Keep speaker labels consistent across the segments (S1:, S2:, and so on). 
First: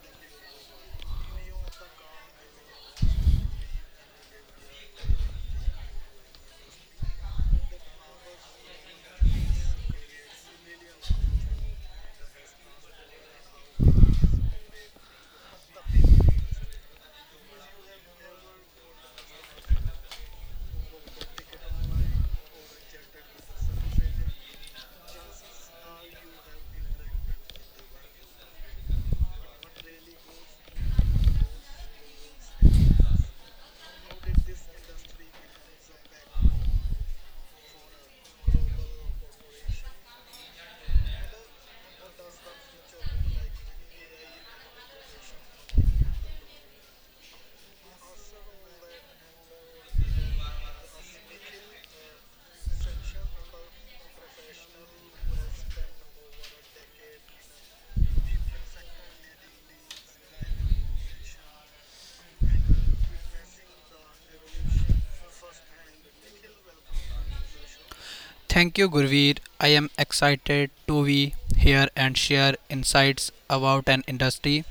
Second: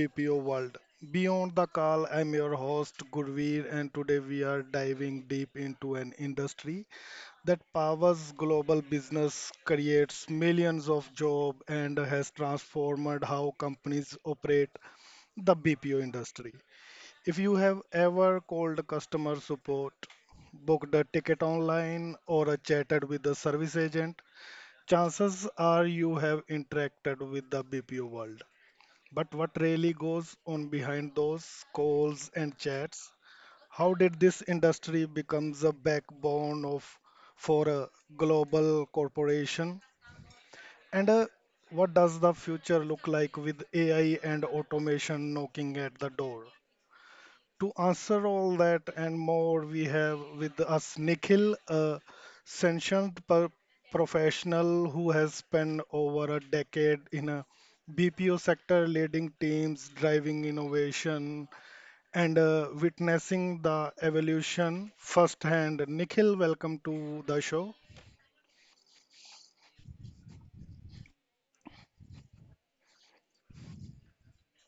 S1: BPO World. Beyond the call, I'm your host Gurveer, and today we are diving deep into an industry that powers global business, creates millions of jobs, and has transformed how companies operate the BPO industry. If you have ever called customer support, booked a ticket online, or chatted with a service agent, chances are you have interacted with the BPO world. But what really goes on behind those calls and chats? How did this industry become the backbone of for a global corporation? And What does the future look like with AI and automation knocking at the door? To answer all that and more, we have with us Nikhil, a sanctioned per- professional who has spent over a decade in a BPO sector, leading teams, driving innovation, and witnessing the evolution firsthand. Nikhil, welcome to the show.
S2: Thank you, Gurveer. I am excited to be here and share insights about an industry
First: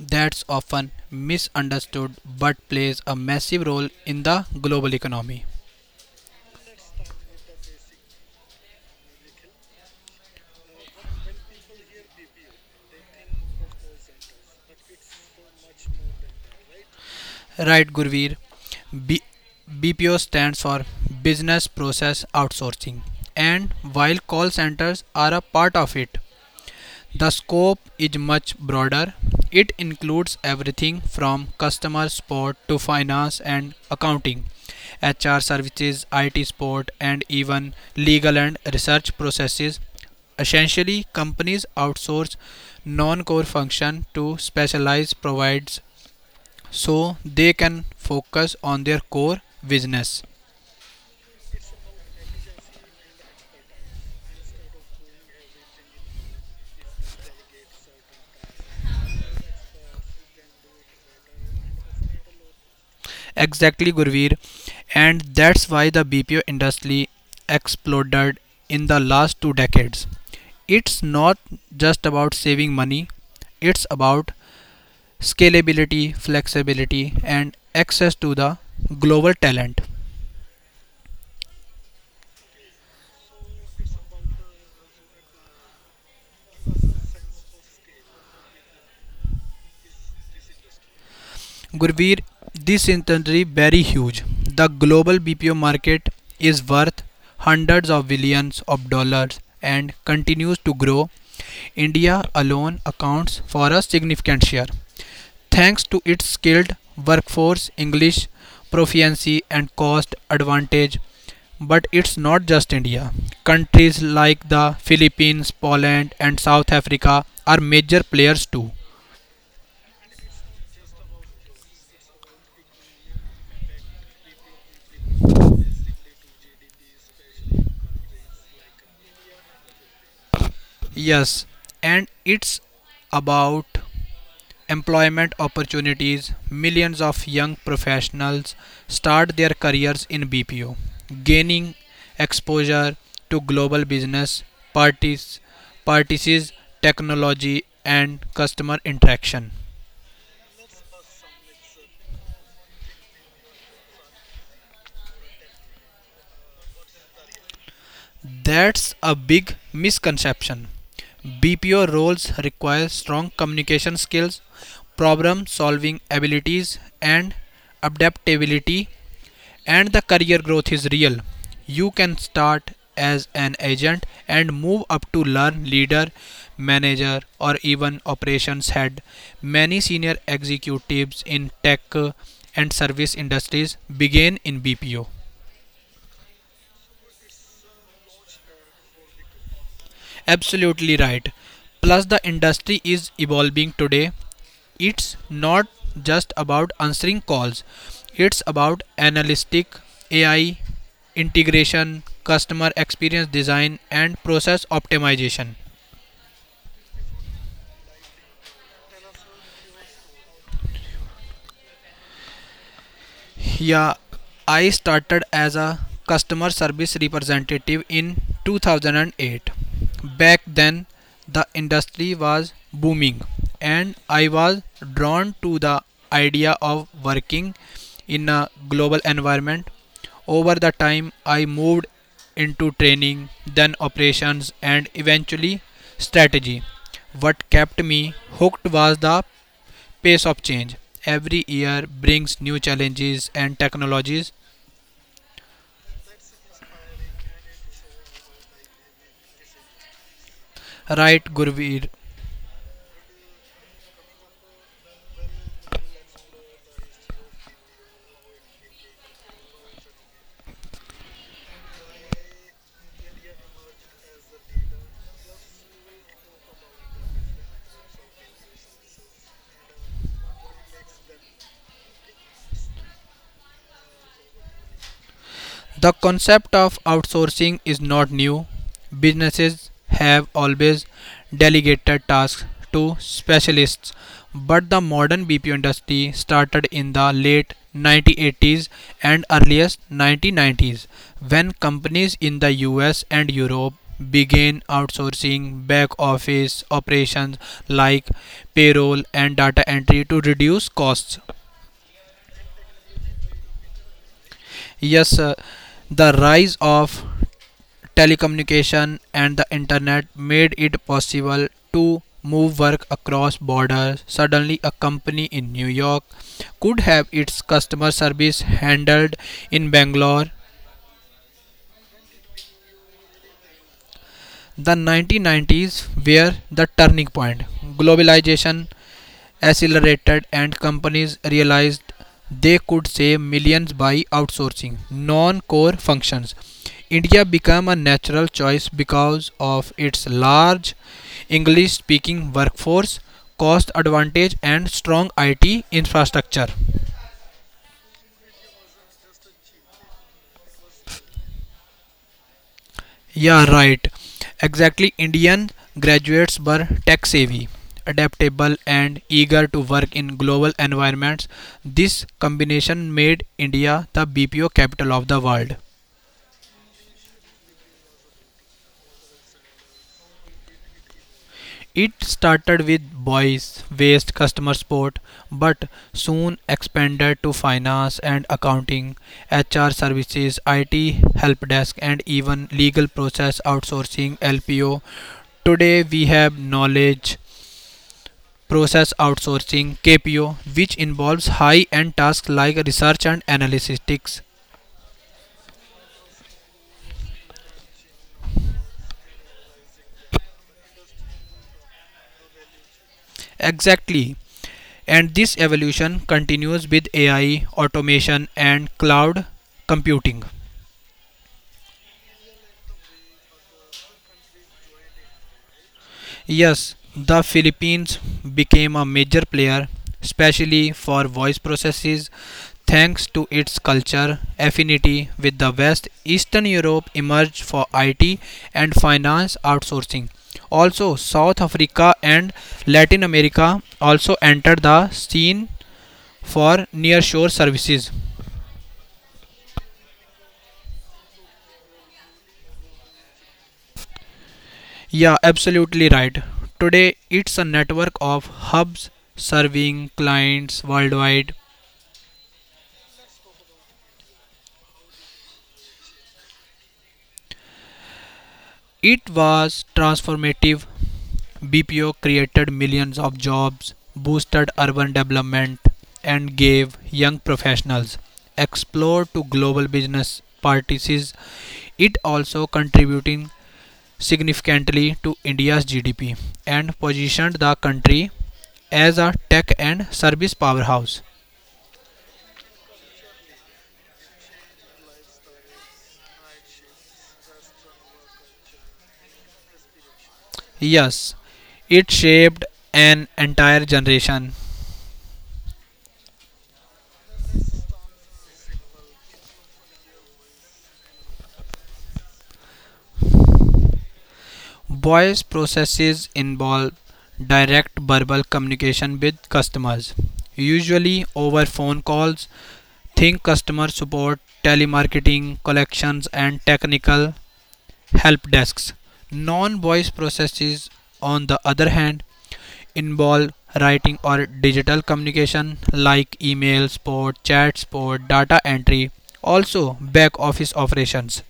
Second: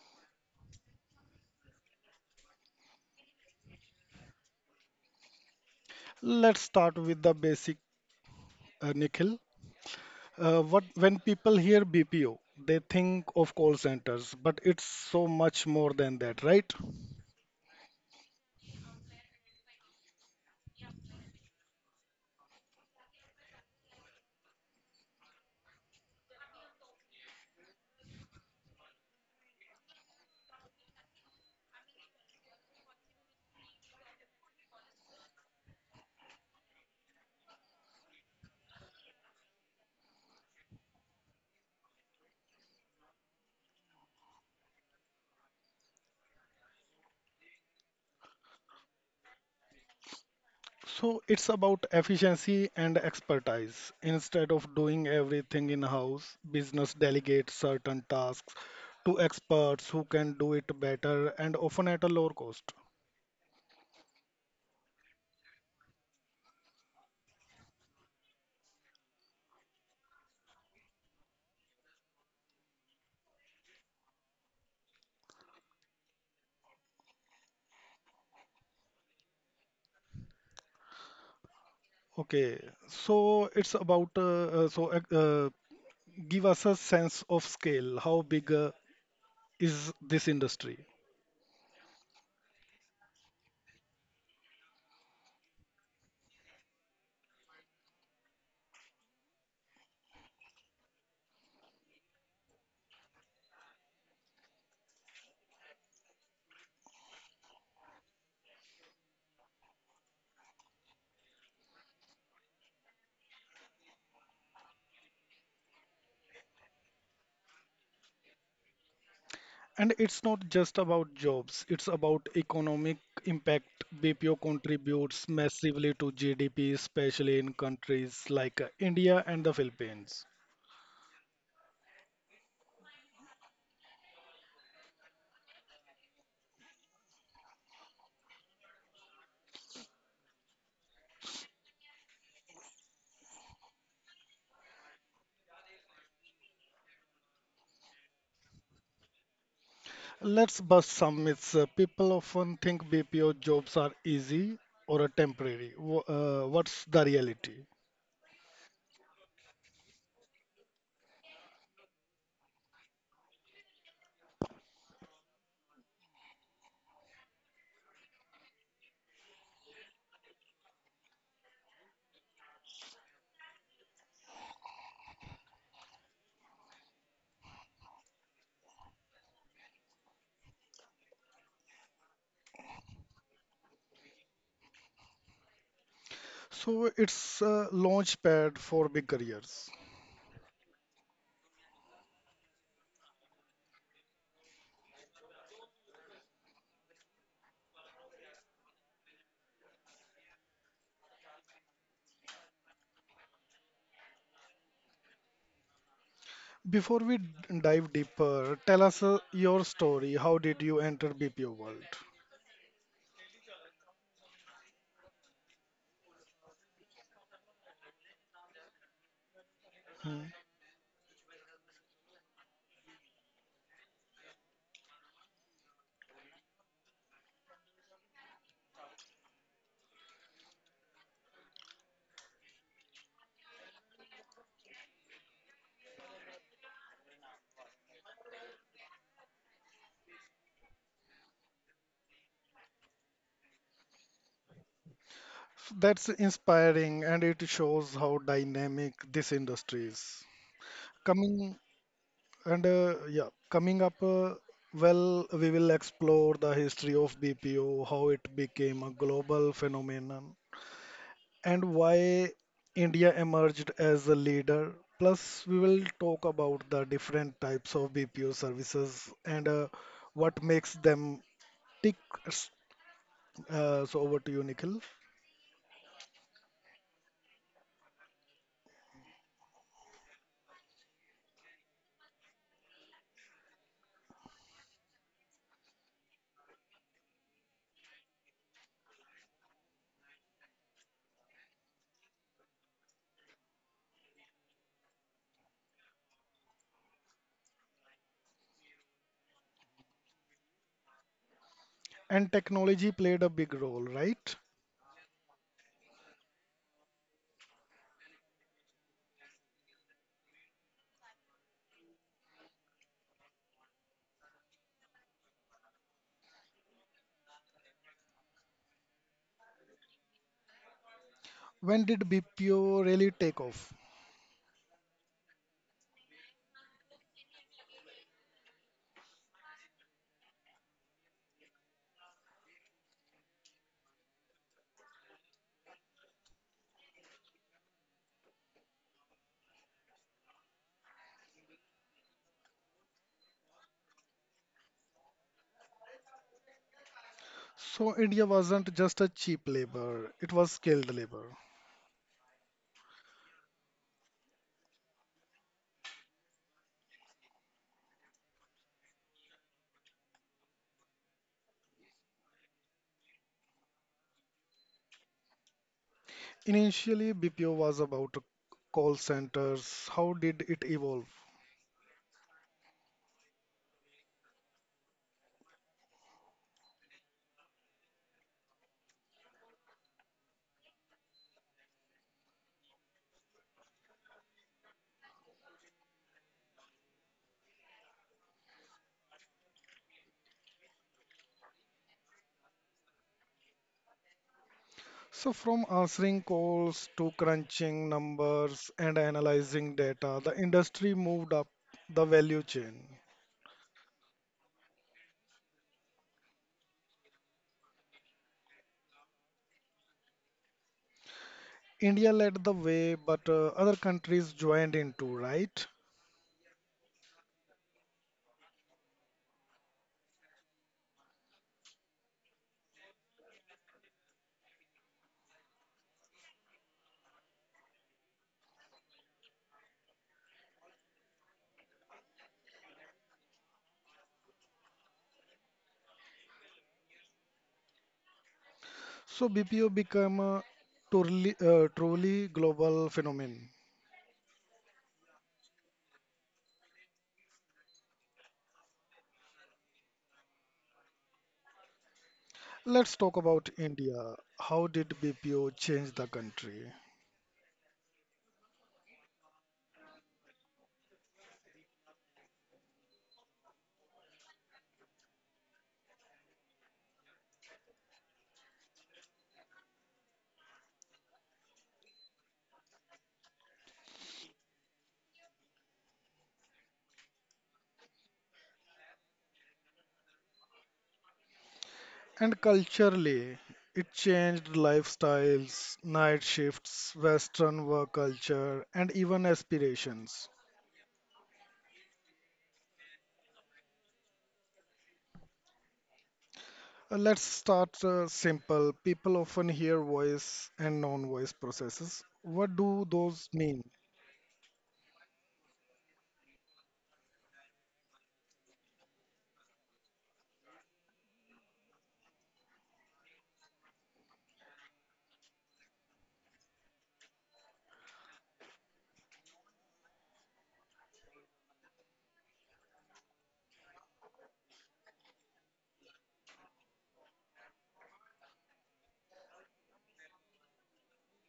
S2: that's often misunderstood but plays a massive role in the global economy.
S1: Let's start with the basic, Nikhil. What When people hear BPO, they think of call centers, but it's so much more than that, right?
S2: Right, Gurveer. B- BPO stands for Business Process Outsourcing, and while call centers are a part of it, the scope is much broader. It includes everything from customer support to finance and accounting, HR services, IT support, and even legal and research processes. Essentially, companies outsource non-core function to specialized providers so they can focus on their core business.
S1: So it's about efficiency and expertise. Instead of doing everything in-house, business delegates certain tasks to experts who can do it better and often at a lower cost.
S2: Exactly, Gurveer. And that's why the BPO industry exploded in the last two decades. It's not just about saving money, it's about scalability, flexibility, and access to the global talent.
S1: Okay, so it's about so give us a sense of scale. How big is this industry?
S2: Gurveer, this industry very huge. The global BPO market is worth hundreds of billions of dollars and continues to grow. India alone accounts for a significant share, thanks to its skilled workforce, English proficiency and cost advantage. But it's not just India. Countries like the Philippines, Poland, and South Africa are major players too.
S1: And it's not just about jobs, it's about economic impact. BPO contributes massively to GDP, especially in countries like India and the Philippines.
S2: Yes, and it's about employment opportunities, millions of young professionals start their careers in BPO, gaining exposure to global business parties, practices, technology, and customer interaction.
S1: Let's bust some myths. People often think BPO jobs are easy or temporary. What's the reality?
S2: That's a big misconception. BPO roles require strong communication skills, problem solving abilities, and adaptability, and the career growth is real. You can start as an agent and move up to learn leader, manager, or even operations head. Many senior executives in tech and service industries began in BPO.
S1: So it's a launch pad for big careers.
S2: Absolutely right. Plus, the industry is evolving today. It's not just about answering calls, it's about analytic AI, integration, customer experience design, and process optimization.
S1: Before we dive deeper, tell us your story. How did you enter BPO world?
S2: Yeah, I started as a customer service representative in 2008. Back then, the industry was booming, and I was drawn to the idea of working in a global environment. Over the time, I moved into training, then operations, and eventually strategy. What kept me hooked was the pace of change. Every year brings new challenges and technologies,
S1: That's inspiring, and it shows how dynamic this industry is.
S2: right,
S1: Coming
S2: Gurveer?
S1: coming up, we will explore the history of BPO, how it became a global phenomenon, and why India emerged as a leader. Plus, we will talk about the different types of BPO services and what makes them tick. S- so, over to you, Nikhil.
S2: The concept of outsourcing is not new. Businesses have always delegated tasks to specialists, but the modern BPO industry started in the late 1980s and earliest 1990s when companies in the US and Europe began outsourcing back office operations like payroll and data entry to reduce costs.
S1: And technology played a big role, right?
S2: Yes, sir, the rise of telecommunication and the internet made it possible to move work across borders. Suddenly, a company in New York could have its customer service handled in Bangalore.
S1: When did BPO really take off?
S2: The 1990s were the turning point. Globalization accelerated and companies realized they could save millions by outsourcing non-core functions. India became a natural choice because of its large English speaking workforce, cost advantage, and strong IT infrastructure.
S1: So India wasn't just a cheap labor, it was skilled labor.
S2: Yeah, right. Exactly. Indian graduates were tech savvy, adaptable, and eager to work in global environments. This combination made India the BPO capital of the world.
S1: Initially, BPO was about call centers. How did it evolve?
S2: It started with voice based customer support, but soon expanded to finance and accounting, HR services, IT help desk, and even legal process outsourcing, LPO. Today we have knowledge process outsourcing, KPO, which involves high end tasks like research and analytics.
S1: So from answering calls to crunching numbers and analyzing data, the industry moved up the value chain.
S2: Exactly. And this evolution continues with AI, automation, and cloud computing.
S1: India led the way, but other countries joined in too, right?
S2: Yes, the Philippines became a major player, especially for voice processes, thanks to its culture affinity with the West. Eastern Europe emerged for IT and finance outsourcing. Also, South Africa and Latin America also entered the scene for nearshore services.
S1: So BPO became a truly global phenomenon.
S2: Yeah, absolutely right. Today, it's a network of hubs serving clients worldwide.
S1: Let's talk about India. How did BPO change the country?
S2: It was transformative. BPO created millions of jobs, boosted urban development, and gave young professionals explore to global business practices. It also contributing significantly to India's GDP and positioned the country as a tech and service powerhouse.
S1: And culturally, it changed lifestyles, night shifts, Western work culture, and even aspirations.
S2: Yes, it shaped an entire generation.
S1: Let's start simple. People often hear voice and non-voice processes. What do those mean?
S2: Voice processes involve direct verbal communication with customers, usually over phone calls. Think customer support, telemarketing, collections, and technical help desks. Non voice processes, on the other hand, involve writing or digital communication like email, support, chat, support, data entry, also back office operations.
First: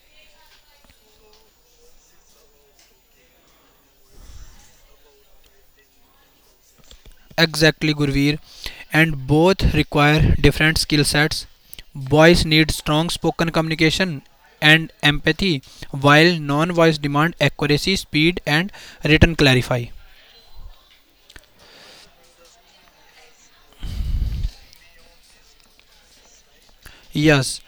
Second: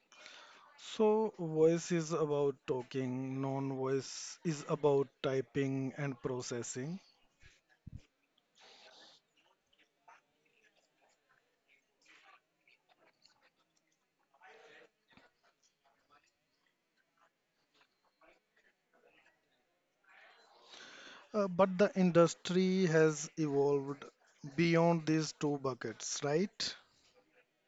S1: So, voice is about talking, non-voice is about typing and processing.
S2: Exactly, Gurveer. And both require different skill sets. Boys need strong spoken communication and empathy, while non-voice demand accuracy, speed, and written clarify.
S1: But the industry has evolved beyond these two buckets, right?
S2: Yes,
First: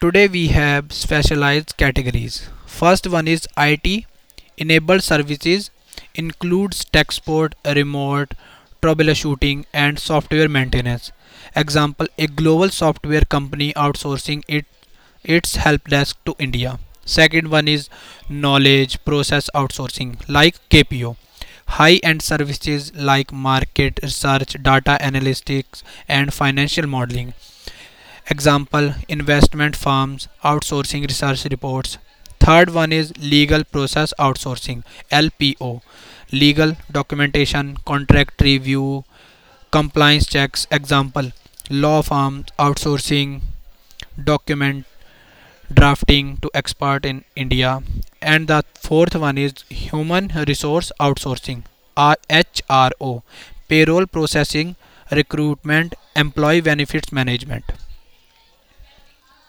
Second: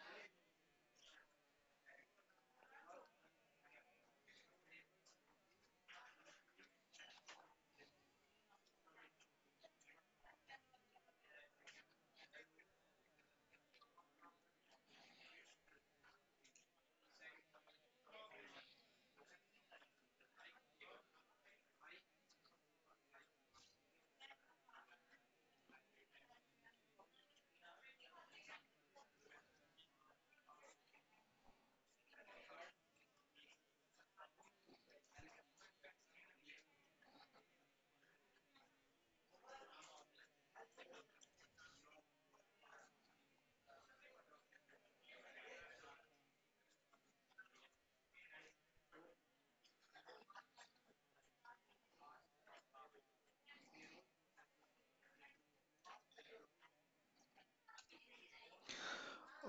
S2: today we have specialized categories. First one is IT enabled services, includes tech support, remote troubleshooting and software maintenance. Example: a global software company outsourcing its help desk to India. Second one is knowledge process outsourcing, like KPO. High end services like market research, data analytics, and financial modeling. Example: investment firms outsourcing research reports. Third one is legal process outsourcing, LPO. Legal documentation, contract review, compliance checks. Example: law firms outsourcing document drafting to expert in India. And the fourth one is human resource outsourcing, HRO, payroll processing, recruitment, employee benefits management.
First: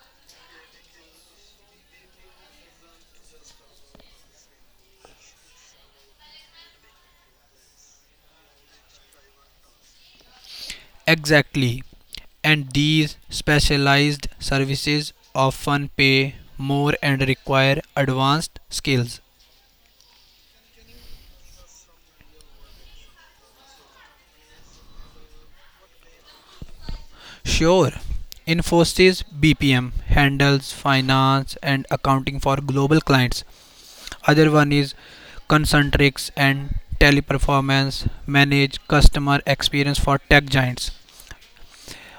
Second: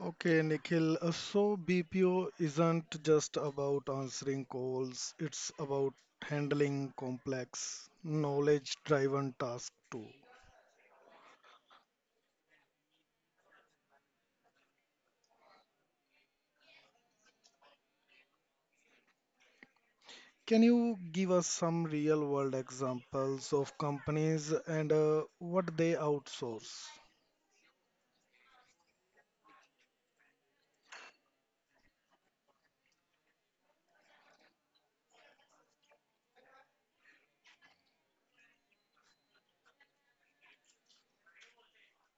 S1: Okay, Nikhil. So BPO isn't just about answering calls, it's about handling complex, knowledge-driven tasks too.
S2: Exactly. And these specialized services often pay more and require advanced skills.
S1: Can you give us some real-world examples of companies and what they outsource?
S2: Sure, Infosys BPM handles finance and accounting for global clients. Other one is concentrics and teleperformance, manage customer experience for tech giants.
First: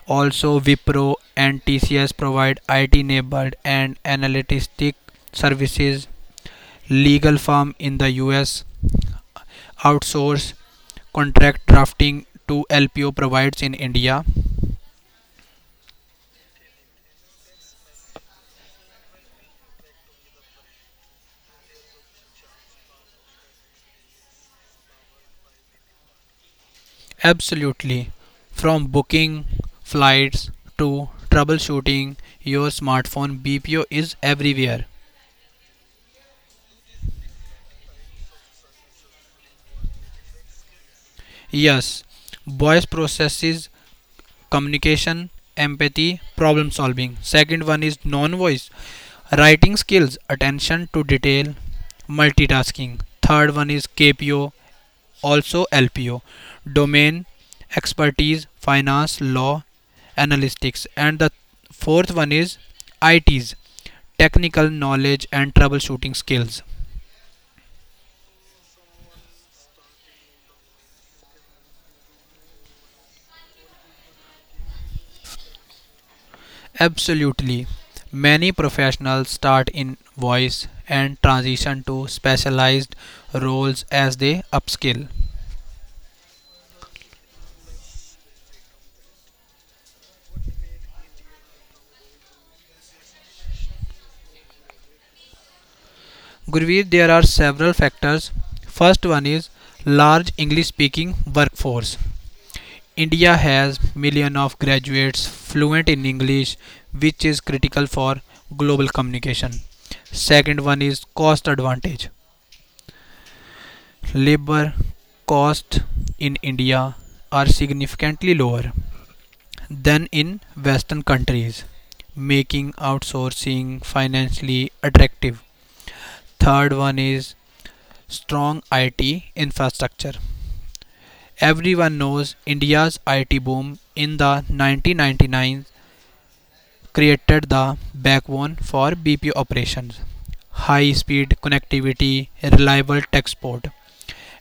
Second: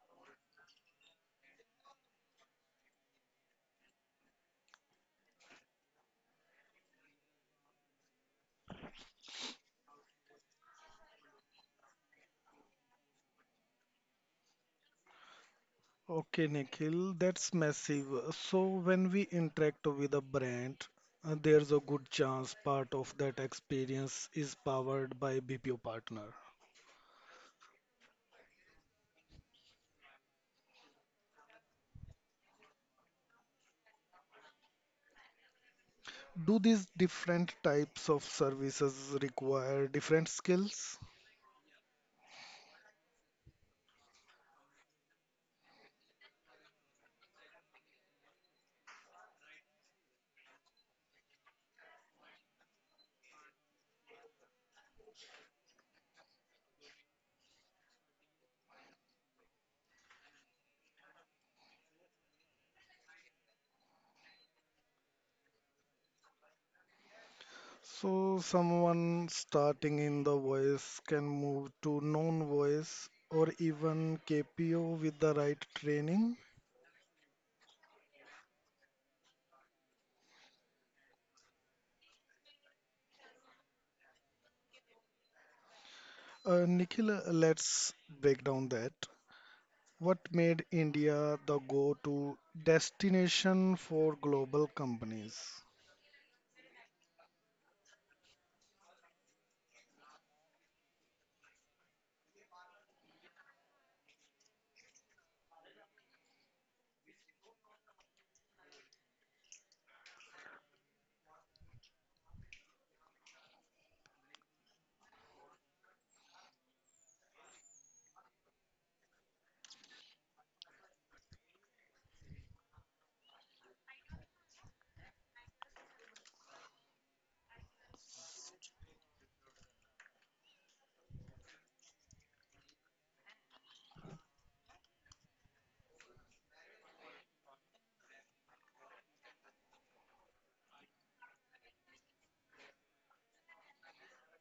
S2: Also wipro and tcs provide it enabled and analytic services. Legal firm in the us outsource contract drafting to lpo provides in india.
S1: Okay, Nikhil, that's massive. So when we interact with a brand, there's a good chance part of that experience is powered by BPO partner.
S2: Absolutely. From booking flights to troubleshooting your smartphone, bpo is everywhere.
S1: Do these different types of services require different skills?
S2: Yes, voice processes: communication, empathy, problem solving. Second one is non voice: writing skills, attention to detail, multitasking. Third one is KPO, also LPO: domain, expertise, finance, law, analytics. And the fourth one is ITs, technical knowledge and troubleshooting skills.
S1: So someone starting in the voice can move to non-voice or even KPO with the right training.
S2: Absolutely. Many professionals start in voice and transition to specialized roles as they upskill.
S1: Nikhil, let's break down that. What made India the go to destination for global companies?
S2: Gurveer, there are several factors. First one is large English speaking workforce. India has million of graduates fluent in English, which is critical for global communication. Second one is cost advantage. Labor costs in India are significantly lower than in Western countries, making outsourcing financially attractive. Third one is strong IT infrastructure. Everyone knows India's IT boom in the 1999 created the backbone for BPO operations. High speed connectivity, reliable tech support.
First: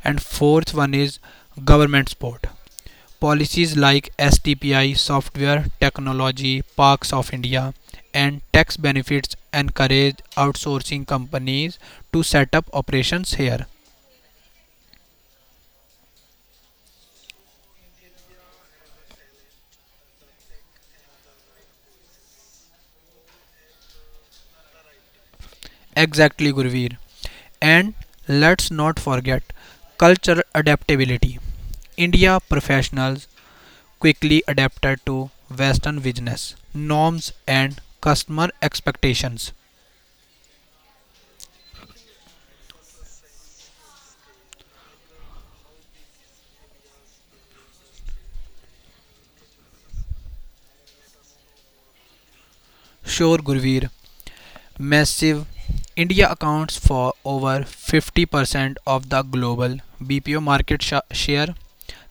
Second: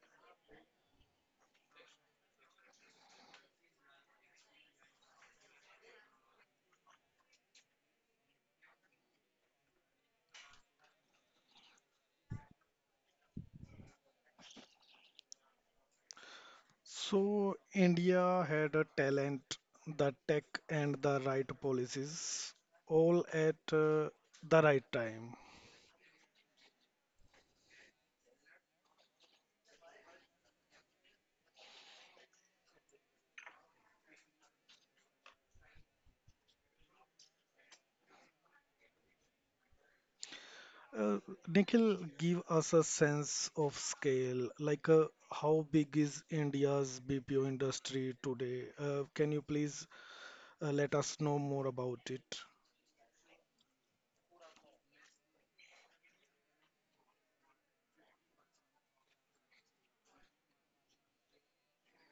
S2: And fourth one is government support. Policies like STPI, software technology, parks of India, and tax benefits encourage outsourcing companies to set up operations here.
S1: So, India had a talent, the tech, and the right policies, all at the right time.
S2: Exactly, Gurveer. And let's not forget cultural adaptability. India professionals quickly adapted to Western business norms and customer expectations.
S1: Uh, Nikhil, give us a sense of scale, how big is India's BPO industry today? Can you please let us know more about it?
S2: Sure, Gurveer, massive. India accounts for over 50% of the global BPO market share.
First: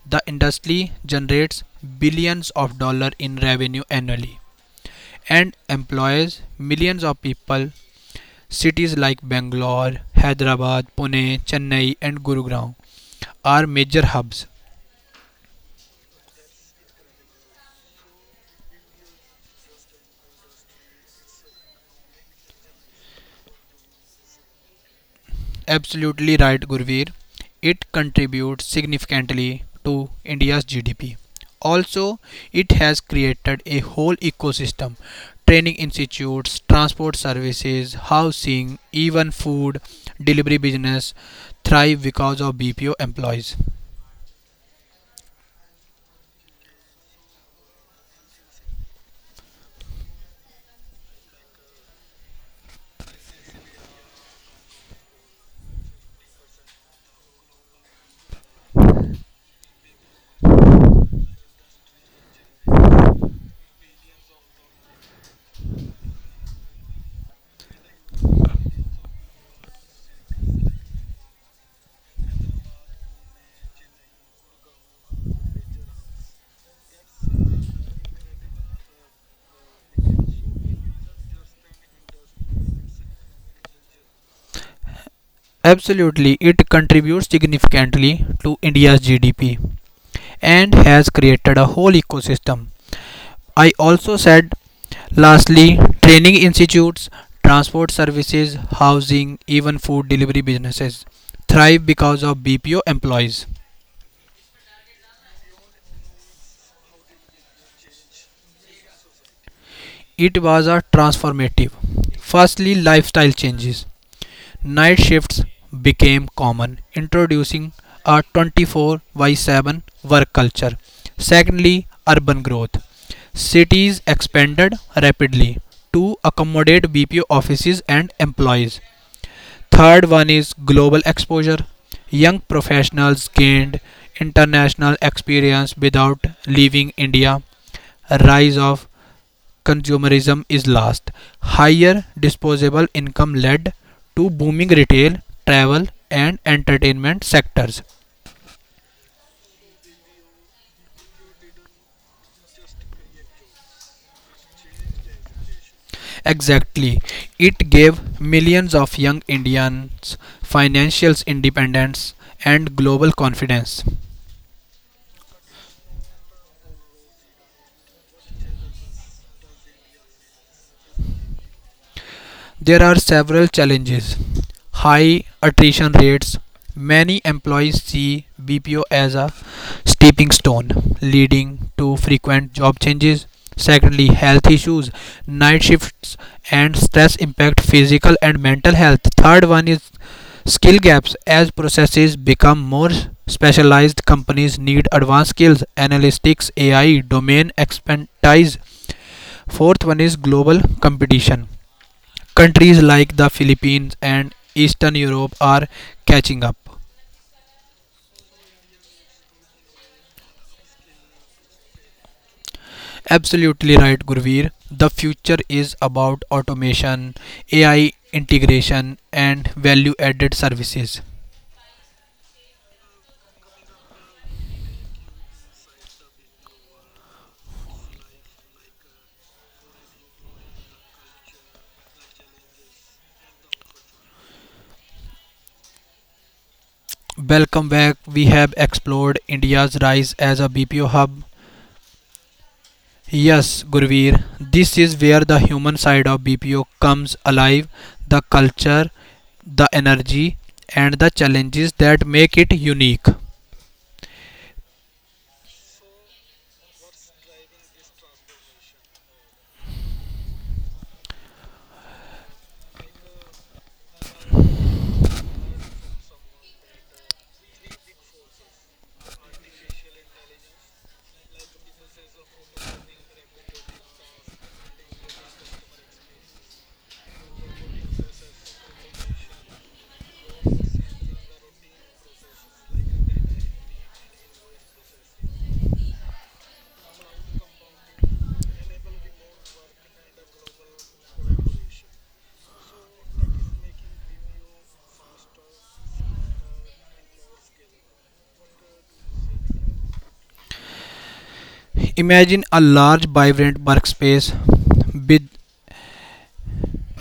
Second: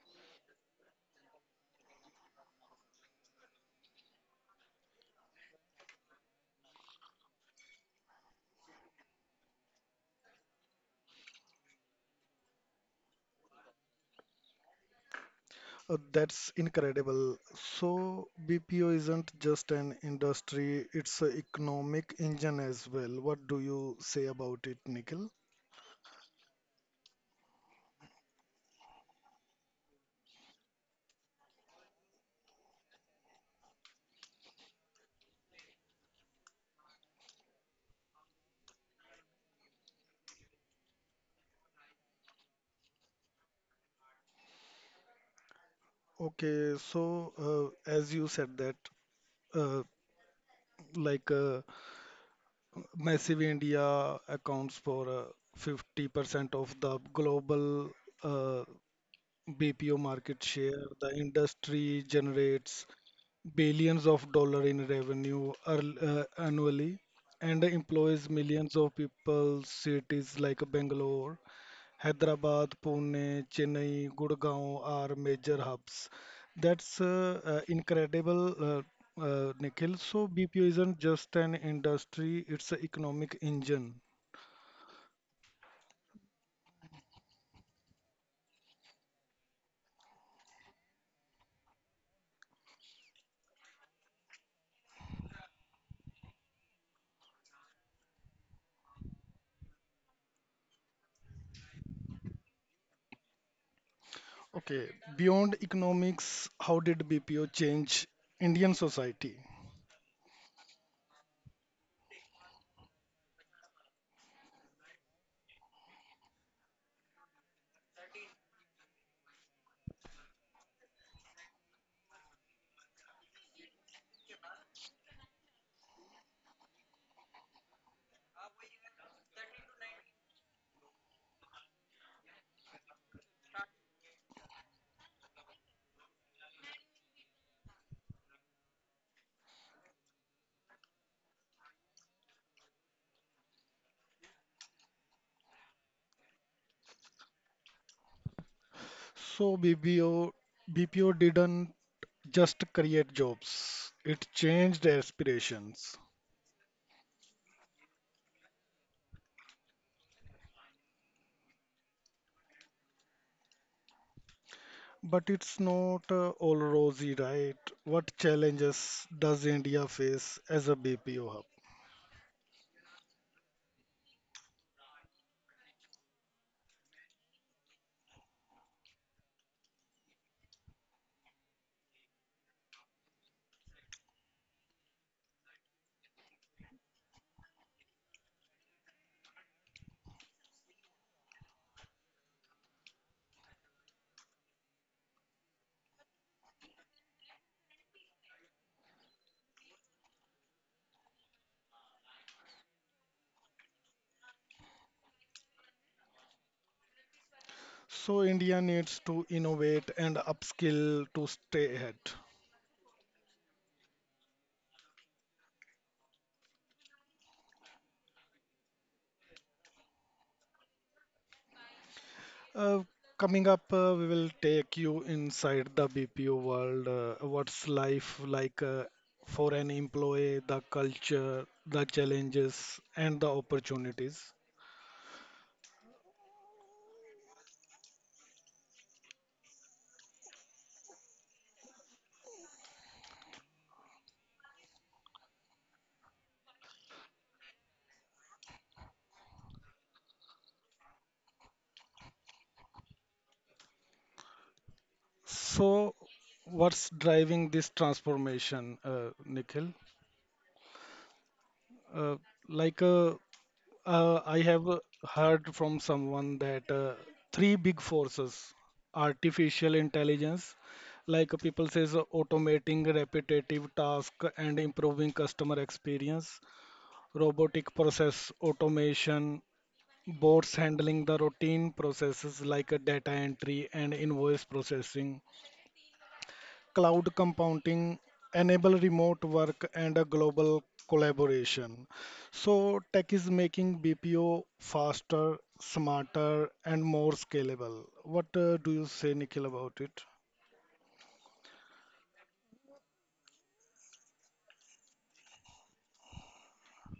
S2: The industry generates billions of dollars in revenue annually and employs millions of people. Cities like Bangalore, Hyderabad, Pune, Chennai, and Gurugram are major hubs.
S1: That's incredible. So BPO isn't just an industry, it's an economic engine as well. What do you say about it, Nikhil?
S2: Absolutely right, Gurveer. It contributes significantly to India's GDP. Also, it has created a whole ecosystem: training institutes, transport services, housing, even food delivery business thrive because of BPO employees.
S1: Okay, so as you said that uh, like uh, massive India accounts for 50% of the global uh, BPO market share, the industry generates billions of dollars in revenue annually and employs millions of people. Cities like Bangalore, Hyderabad, Pune, Chennai, Gurgaon are major hubs. That's incredible, Nikhil. So BPO isn't just an industry, it's an economic engine.
S2: Absolutely, it contributes significantly to India's GDP and has created a whole ecosystem. I also said lastly, training institutes, transport services, housing, even food delivery businesses thrive because of BPO employees.
S1: Okay, beyond economics, how did BPO change Indian society?
S2: It was a transformative. Firstly, lifestyle changes. Night shifts became common, introducing a 24 by 7 work culture. Secondly, urban growth. Cities expanded rapidly to accommodate BPO offices and employees. Third one is global exposure. Young professionals gained international experience without leaving India. Rise of consumerism is last. Higher disposable income led to booming retail, travel and entertainment sectors.
S1: So BPO, didn't just create jobs, it changed aspirations.
S2: Exactly. It gave millions of young Indians financial independence and global confidence.
S1: But it's not all rosy, right? What challenges does India face as a BPO hub?
S2: There are several challenges. High attrition rates. Many employees see BPO as a stepping stone, leading to frequent job changes. Secondly, health issues, night shifts, and stress impact physical and mental health. Third one is skill gaps. As processes become more specialized, companies need advanced skills, analytics, AI, domain expertise. Fourth one is global competition. Countries like the Philippines and Eastern Europe are catching up.
S1: So India needs to innovate and upskill to stay ahead.
S2: Absolutely right, Gurveer. The future is about automation, AI integration, and value added services.
S1: Uh, coming up, we will take you inside the BPO world. What's life like for an employee, the culture, the challenges, and the opportunities.
S2: Welcome back. We have explored India's rise as a BPO hub. Yes, Gurveer, this is where the human side of BPO comes alive, the culture, the energy, and the challenges that make it unique.
S1: So, what's driving this transformation, Nikhil? Uh, like, uh, I have heard from someone that three big forces, artificial intelligence, people says automating repetitive task and improving customer experience, robotic process automation, bots handling the routine processes like data entry and invoice processing, cloud compounding enable remote work and a global collaboration. So tech is making BPO faster, smarter, and more scalable. What do you say, Nikhil, about it?
S2: Imagine a large, vibrant workspace with.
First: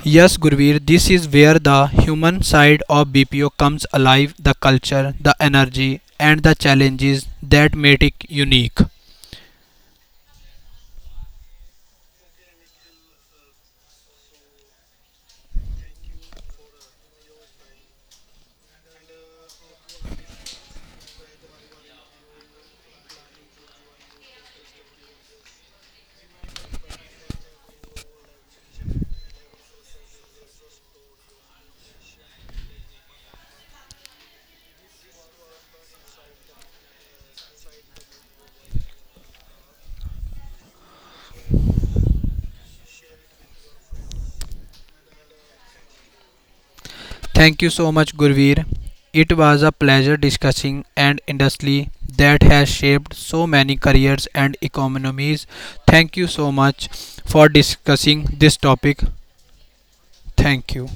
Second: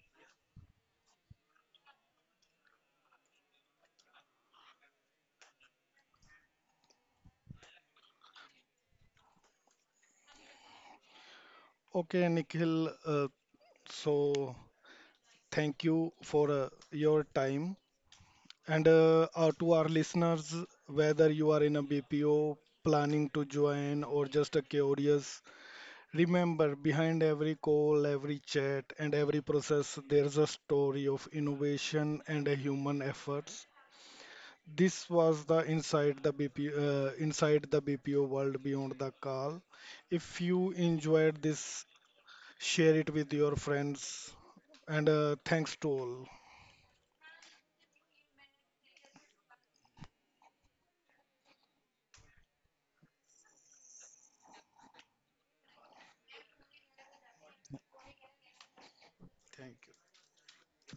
S2: Yes, Gurveer, this is where the human side of BPO comes alive, the culture, the energy, and the challenges that make it unique.
S1: Okay, Nikhil. So thank you for your time. And To our listeners, whether you are in a BPO planning to join or just a curious, remember, behind every call, every chat, and every process, there's a story of innovation and a human efforts. This was the Inside the BPO World Beyond the Call. If you enjoyed this, share it with your friends, and thanks to all.
S2: Thank you so much, Gurveer. It was a pleasure discussing an industry that has shaped so many careers and economies. Thank you so much for discussing this topic.
S1: Thank you.
S2: Thank you.